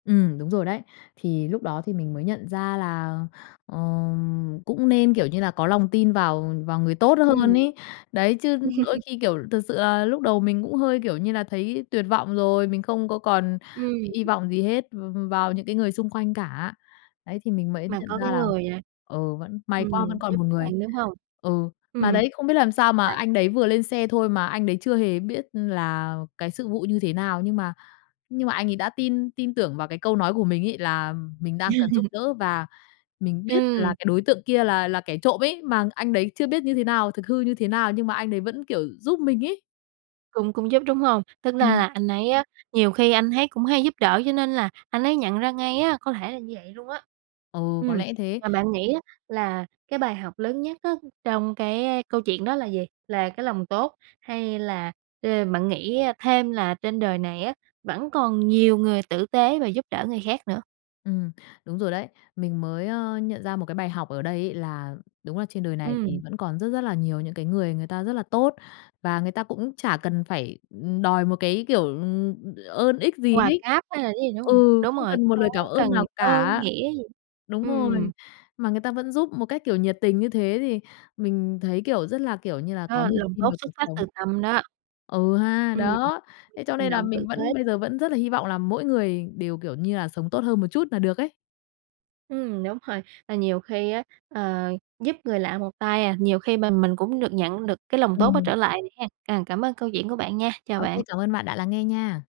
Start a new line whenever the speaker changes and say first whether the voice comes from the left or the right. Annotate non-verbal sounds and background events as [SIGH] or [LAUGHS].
left: Ừm, đúng rồi đấy. Thì lúc đó thì mình mới nhận ra là, ờm, cũng nên, kiểu như là, có lòng tin vào vào người tốt
right: Ừm.
left: hơn ấy. Đấy, chứ đôi
right: [LAUGHS]
left: khi, kiểu, thực sự là lúc đầu mình cũng hơi, kiểu như là, thấy tuyệt vọng rồi, mình không có còn
right: Ừm.
left: hy vọng gì hết v vào những cái người xung quanh cả. Đấy, thì mình mới
right: Mà
left: nhận
right: có
left: ra
right: cái
left: là,
right: người, à,
left: ừ, vẫn may
right: ừm,
left: quá, vẫn còn
right: giúp
left: một người.
right: bạn, đúng hông?
left: Ừ, mà
right: Ừm.
left: đấy, không biết làm sao mà
right: À.
left: anh đấy vừa lên xe thôi mà anh đấy chưa hề biết là cái sự vụ như thế nào nhưng mà nhưng mà anh ấy đã tin tin tưởng vào cái câu nói của mình ấy, là mình đang cần giúp
right: [LAUGHS]
left: đỡ và mình biết là
right: Ừm.
left: cái đối tượng kia là là kẻ trộm ấy, mà anh đấy chưa biết như thế nào thực hư như thế nào nhưng mà anh ấy vẫn, kiểu, giúp mình ấy.
right: Cũng cũng giúp, đúng hông? Tính ra
left: Ừm.
right: là anh ấy á, nhiều khi anh ấy cũng hay giúp đỡ cho nên là anh ấy nhận ra ngay á có thể là như vậy luôn á.
left: Ừ, có
right: Ừm,
left: lẽ thế.
right: mà bạn nghĩ á là cái bài học lớn nhất á trong cái câu chuyện đó là gì? Là cái lòng tốt, hay là, ờ, bạn nghĩ, a, thêm là trên đời này á, vẫn còn nhiều người tử tế và giúp đỡ người khác nữa?
left: Ừm, đúng rồi đấy. Mình mới, ơ, nhận ra một cái bài học ở đây ấy là đúng là trên đời này thì
right: Ừm.
left: vẫn còn rất rất là nhiều những cái người người ta rất là tốt. Và người ta cũng chả cần phải, ừm, đòi một cái kiểu, ừm, ơn ích gì
right: Quà
left: ấy.
right: cáp hay là cái gì, đúng hông?
left: Ừ,
right: Đúng
left: không
right: rồi,
left: cần
right: không
left: một lời cảm
right: có
left: ơn
right: cần
left: nào
right: ơn
left: cả!
right: nghĩa gì.
left: Đúng rồi.
right: Ừm.
left: Mà người ta vẫn giúp một cách, kiểu, nhiệt tình như thế thì mình thấy, kiểu, rất là, kiểu như là, có
right: Đó,
left: niềm
right: lòng
left: tin
right: tốt
left: vào
right: xuất
left: cuộc
right: phát từ
left: sống.
right: tâm đó.
left: Ừ ha,
right: Ừm.
left: đó! Thế cho
right: Hành
left: nên là
right: động tử
left: mình
right: tế.
left: vẫn bây giờ vẫn rất là hy vọng là mỗi người đều, kiểu như là, sống tốt hơn một chút là được ấy.
right: Ừm, đúng rồi. Ờ, nhiều khi á, ờ, giúp người lạ một tay à, nhiều khi mà mình cũng được nhận được cái lòng tốt đó
left: Ừm.
right: trở lại hén. Ờ, cảm ơn câu chuyện của bạn nha, chào
left: Ô
right: bạn.
left: kê, cảm ơn bạn đã lắng nghe nha!